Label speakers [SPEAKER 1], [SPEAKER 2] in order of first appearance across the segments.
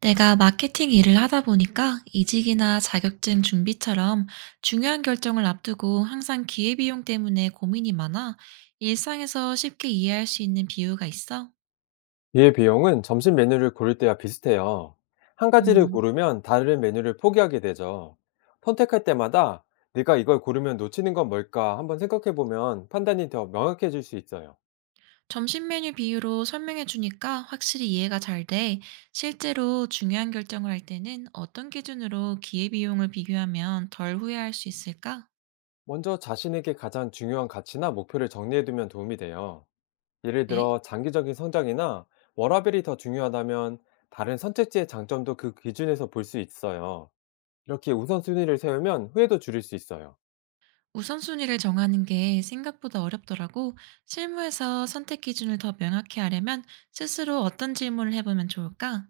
[SPEAKER 1] 내가 마케팅 일을 하다 보니까 이직이나 자격증 준비처럼 중요한 결정을 앞두고 항상 기회비용 때문에 고민이 많아 일상에서 쉽게 이해할 수 있는 비유가 있어.
[SPEAKER 2] 이해 비용은 점심 메뉴를 고를 때와 비슷해요. 한 가지를
[SPEAKER 1] 음,
[SPEAKER 2] 고르면 다른 메뉴를 포기하게 되죠. 선택할 때마다 내가 이걸 고르면 놓치는 건 뭘까 한번 생각해 보면 판단이 더 명확해질 수 있어요.
[SPEAKER 1] 점심 메뉴 비유로 설명해 주니까 확실히 이해가 잘 돼. 실제로 중요한 결정을 할 때는 어떤 기준으로 기회비용을 비교하면 덜 후회할 수 있을까?
[SPEAKER 2] 먼저 자신에게 가장 중요한 가치나 목표를 정리해 두면 도움이 돼요. 예를
[SPEAKER 1] 네?
[SPEAKER 2] 들어 장기적인 성장이나 워라밸이 더 중요하다면 다른 선택지의 장점도 그 기준에서 볼 수 있어요. 이렇게 우선순위를 세우면 후회도 줄일 수 있어요.
[SPEAKER 1] 우선순위를 정하는 게 생각보다 어렵더라고. 실무에서 선택 기준을 더 명확히 하려면 스스로 어떤 질문을 해보면 좋을까?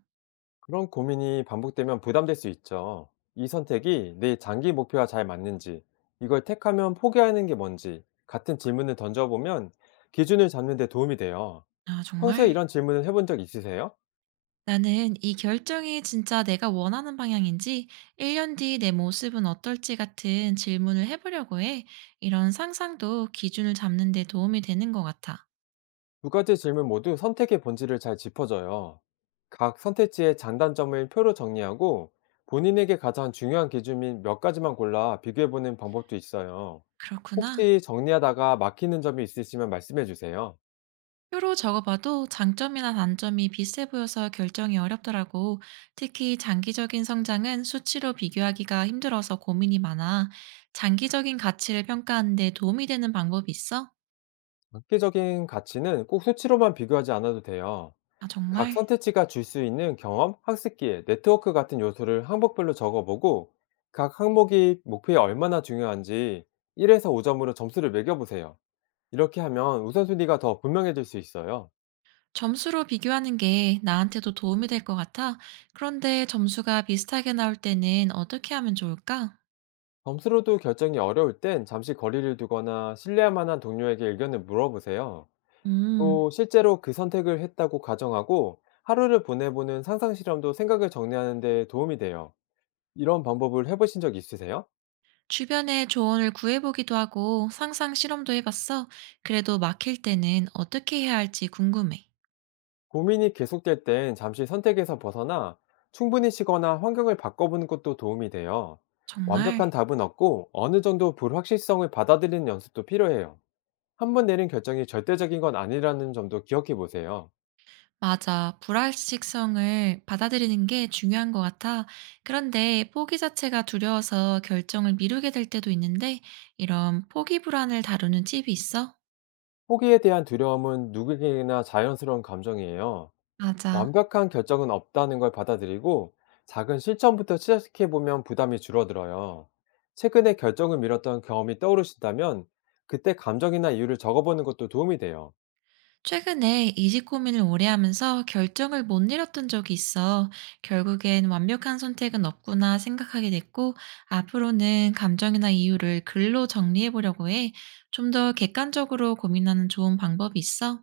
[SPEAKER 2] 그런 고민이 반복되면 부담될 수 있죠. 이 선택이 내 장기 목표와 잘 맞는지, 이걸 택하면 포기하는 게 뭔지, 같은 질문을 던져보면 기준을 잡는 데 도움이 돼요.
[SPEAKER 1] 아,
[SPEAKER 2] 평소에
[SPEAKER 1] 정말?
[SPEAKER 2] 이런 질문을 해본 적 있으세요?
[SPEAKER 1] 나는 이 결정이 진짜 내가 원하는 방향인지 1년 뒤 내 모습은 어떨지 같은 질문을 해보려고 해. 이런 상상도 기준을 잡는 데 도움이 되는 것 같아.
[SPEAKER 2] 두 가지 질문 모두 선택의 본질을 잘 짚어줘요. 각 선택지의 장단점을 표로 정리하고 본인에게 가장 중요한 기준인 몇 가지만 골라 비교해보는 방법도 있어요.
[SPEAKER 1] 그렇구나.
[SPEAKER 2] 혹시 정리하다가 막히는 점이 있으시면 말씀해주세요.
[SPEAKER 1] 표로 적어봐도 장점이나 단점이 비슷해 보여서 결정이 어렵더라고. 특히 장기적인 성장은 수치로 비교하기가 힘들어서 고민이 많아. 장기적인 가치를 평가하는데 도움이 되는 방법이 있어?
[SPEAKER 2] 획기적인 가치는 꼭 수치로만 비교하지 않아도 돼요.
[SPEAKER 1] 아,
[SPEAKER 2] 각
[SPEAKER 1] 정말?
[SPEAKER 2] 선택지가 줄 수 있는 경험, 학습 기회, 네트워크 같은 요소를 항목별로 적어보고 각 항목이 목표에 얼마나 중요한지 1에서 5점으로 점수를 매겨보세요. 이렇게 하면 우선순위가 더 분명해질 수 있어요.
[SPEAKER 1] 점수로 비교하는 게 나한테도 도움이 될 것 같아. 그런데 점수가 비슷하게 나올 때는 어떻게 하면 좋을까?
[SPEAKER 2] 점수로도 결정이 어려울 땐 잠시 거리를 두거나 신뢰할 만한 동료에게 의견을 물어보세요.
[SPEAKER 1] 음,
[SPEAKER 2] 또 실제로 그 선택을 했다고 가정하고 하루를 보내보는 상상 실험도 생각을 정리하는 데 도움이 돼요. 이런 방법을 해 보신 적 있으세요?
[SPEAKER 1] 주변에 조언을 구해보기도 하고 상상 실험도 해봤어. 그래도 막힐 때는 어떻게 해야 할지 궁금해.
[SPEAKER 2] 고민이 계속될 땐 잠시 선택에서 벗어나 충분히 쉬거나 환경을 바꿔보는 것도 도움이 돼요. 완벽한
[SPEAKER 1] 정말?
[SPEAKER 2] 답은 없고 어느 정도 불확실성을 받아들이는 연습도 필요해요. 한 번 내린 결정이 절대적인 건 아니라는 점도 기억해 보세요.
[SPEAKER 1] 맞아. 불확실성을 받아들이는 게 중요한 것 같아. 그런데 포기 자체가 두려워서 결정을 미루게 될 때도 있는데, 이런 포기 불안을 다루는 팁이 있어?
[SPEAKER 2] 포기에 대한 두려움은 누구에게나 자연스러운 감정이에요.
[SPEAKER 1] 맞아.
[SPEAKER 2] 완벽한 결정은 없다는 걸 받아들이고 작은 실천부터 시작해 보면 부담이 줄어들어요. 최근에 결정을 미뤘던 경험이 떠오르신다면 그때 감정이나 이유를 적어보는 것도 도움이 돼요.
[SPEAKER 1] 최근에 이직 고민을 오래 하면서 결정을 못 내렸던 적이 있어. 결국엔 완벽한 선택은 없구나 생각하게 됐고, 앞으로는 감정이나 이유를 글로 정리해 보려고 해. 좀 더 객관적으로 고민하는 좋은 방법이 있어?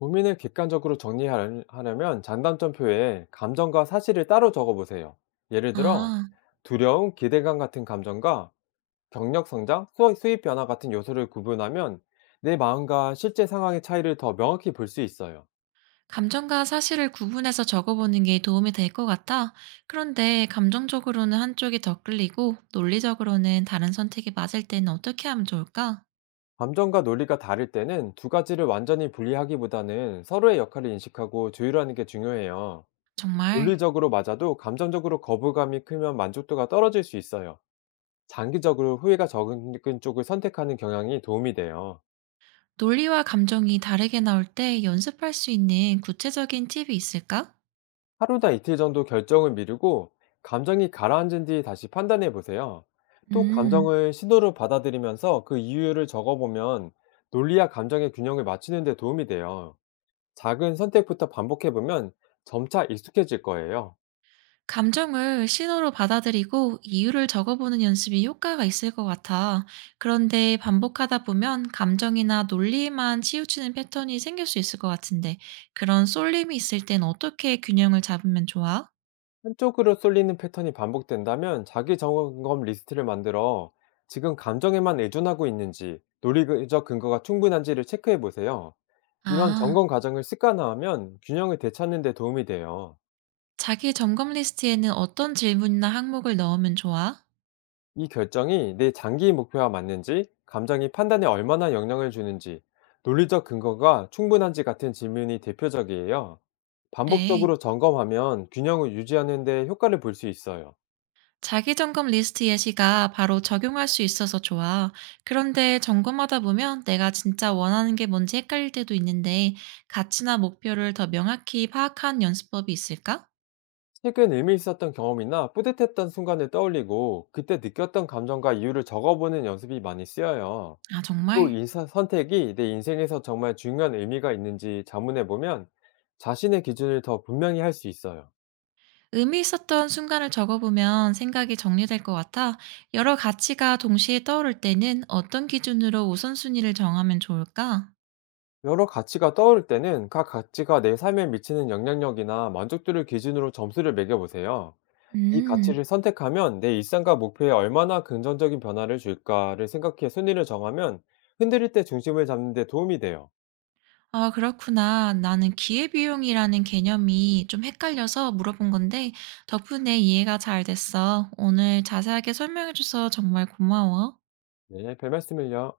[SPEAKER 2] 고민을 객관적으로 정리하려면 장단점표에 감정과 사실을 따로 적어보세요. 예를 들어
[SPEAKER 1] 아.
[SPEAKER 2] 두려움, 기대감 같은 감정과 경력 성장, 수익 수입 변화 같은 요소를 구분하면 내 마음과 실제 상황의 차이를 더 명확히 볼 수 있어요.
[SPEAKER 1] 감정과 사실을 구분해서 적어보는 게 도움이 될 것 같아. 그런데 감정적으로는 한쪽이 더 끌리고 논리적으로는 다른 선택이 맞을 때는 어떻게 하면 좋을까?
[SPEAKER 2] 감정과 논리가 다를 때는 두 가지를 완전히 분리하기보다는 서로의 역할을 인식하고 조율하는 게 중요해요.
[SPEAKER 1] 정말
[SPEAKER 2] 논리적으로 맞아도 감정적으로 거부감이 크면 만족도가 떨어질 수 있어요. 장기적으로 후회가 적은 쪽을 선택하는 경향이 도움이 돼요.
[SPEAKER 1] 논리와 감정이 다르게 나올 때 연습할 수 있는 구체적인 팁이 있을까?
[SPEAKER 2] 하루나 이틀 정도 결정을 미루고 감정이 가라앉은 뒤 다시 판단해 보세요. 또
[SPEAKER 1] 음.
[SPEAKER 2] 감정을 신호로 받아들이면서 그 이유를 적어보면 논리와 감정의 균형을 맞추는 데 도움이 돼요. 작은 선택부터 반복해보면 점차 익숙해질 거예요.
[SPEAKER 1] 감정을 신호로 받아들이고 이유를 적어보는 연습이 효과가 있을 것 같아. 그런데 반복하다 보면 감정이나 논리에만 치우치는 패턴이 생길 수 있을 것 같은데, 그런 쏠림이 있을 땐 어떻게 균형을 잡으면 좋아?
[SPEAKER 2] 한쪽으로 쏠리는 패턴이 반복된다면 자기 점검 리스트를 만들어 지금 감정에만 의존하고 있는지 논리적 근거가 충분한지를 체크해 보세요. 이런
[SPEAKER 1] 아,
[SPEAKER 2] 점검 과정을 습관화하면 균형을 되찾는 데 도움이 돼요.
[SPEAKER 1] 자기 점검 리스트에는 어떤 질문이나 항목을 넣으면 좋아?
[SPEAKER 2] 이 결정이 내 장기 목표와 맞는지, 감정이 판단에 얼마나 영향을 주는지, 논리적 근거가 충분한지 같은 질문이 대표적이에요.
[SPEAKER 1] 그래.
[SPEAKER 2] 반복적으로 점검하면 균형을 유지하는 데 효과를 볼 수 있어요.
[SPEAKER 1] 자기 점검 리스트 예시가 바로 적용할 수 있어서 좋아. 그런데 점검하다 보면 내가 진짜 원하는 게 뭔지 헷갈릴 때도 있는데 가치나 목표를 더 명확히 파악한 연습법이 있을까?
[SPEAKER 2] 최근 의미 있었던 경험이나 뿌듯했던 순간을 떠올리고 그때 느꼈던 감정과 이유를 적어보는 연습이 많이 쓰여요.
[SPEAKER 1] 아,
[SPEAKER 2] 또
[SPEAKER 1] 정말?
[SPEAKER 2] 이 선택이 내 인생에서 정말 중요한 의미가 있는지 자문해보면 자신의 기준을 더 분명히 할 수 있어요.
[SPEAKER 1] 의미 있었던 순간을 적어보면 생각이 정리될 것 같아. 여러 가치가 동시에 떠오를 때는 어떤 기준으로 우선순위를 정하면 좋을까?
[SPEAKER 2] 여러 가치가 떠오를 때는 각 가치가 내 삶에 미치는 영향력이나 만족도를 기준으로 점수를 매겨보세요. 이
[SPEAKER 1] 음.
[SPEAKER 2] 가치를 선택하면 내 일상과 목표에 얼마나 긍정적인 변화를 줄까를 생각해 순위를 정하면 흔들릴 때 중심을 잡는 데 도움이 돼요.
[SPEAKER 1] 아 그렇구나. 나는 기회비용이라는 개념이 좀 헷갈려서 물어본 건데 덕분에 이해가 잘 됐어. 오늘 자세하게 설명해줘서 정말 고마워.
[SPEAKER 2] 네, 별 말씀을요.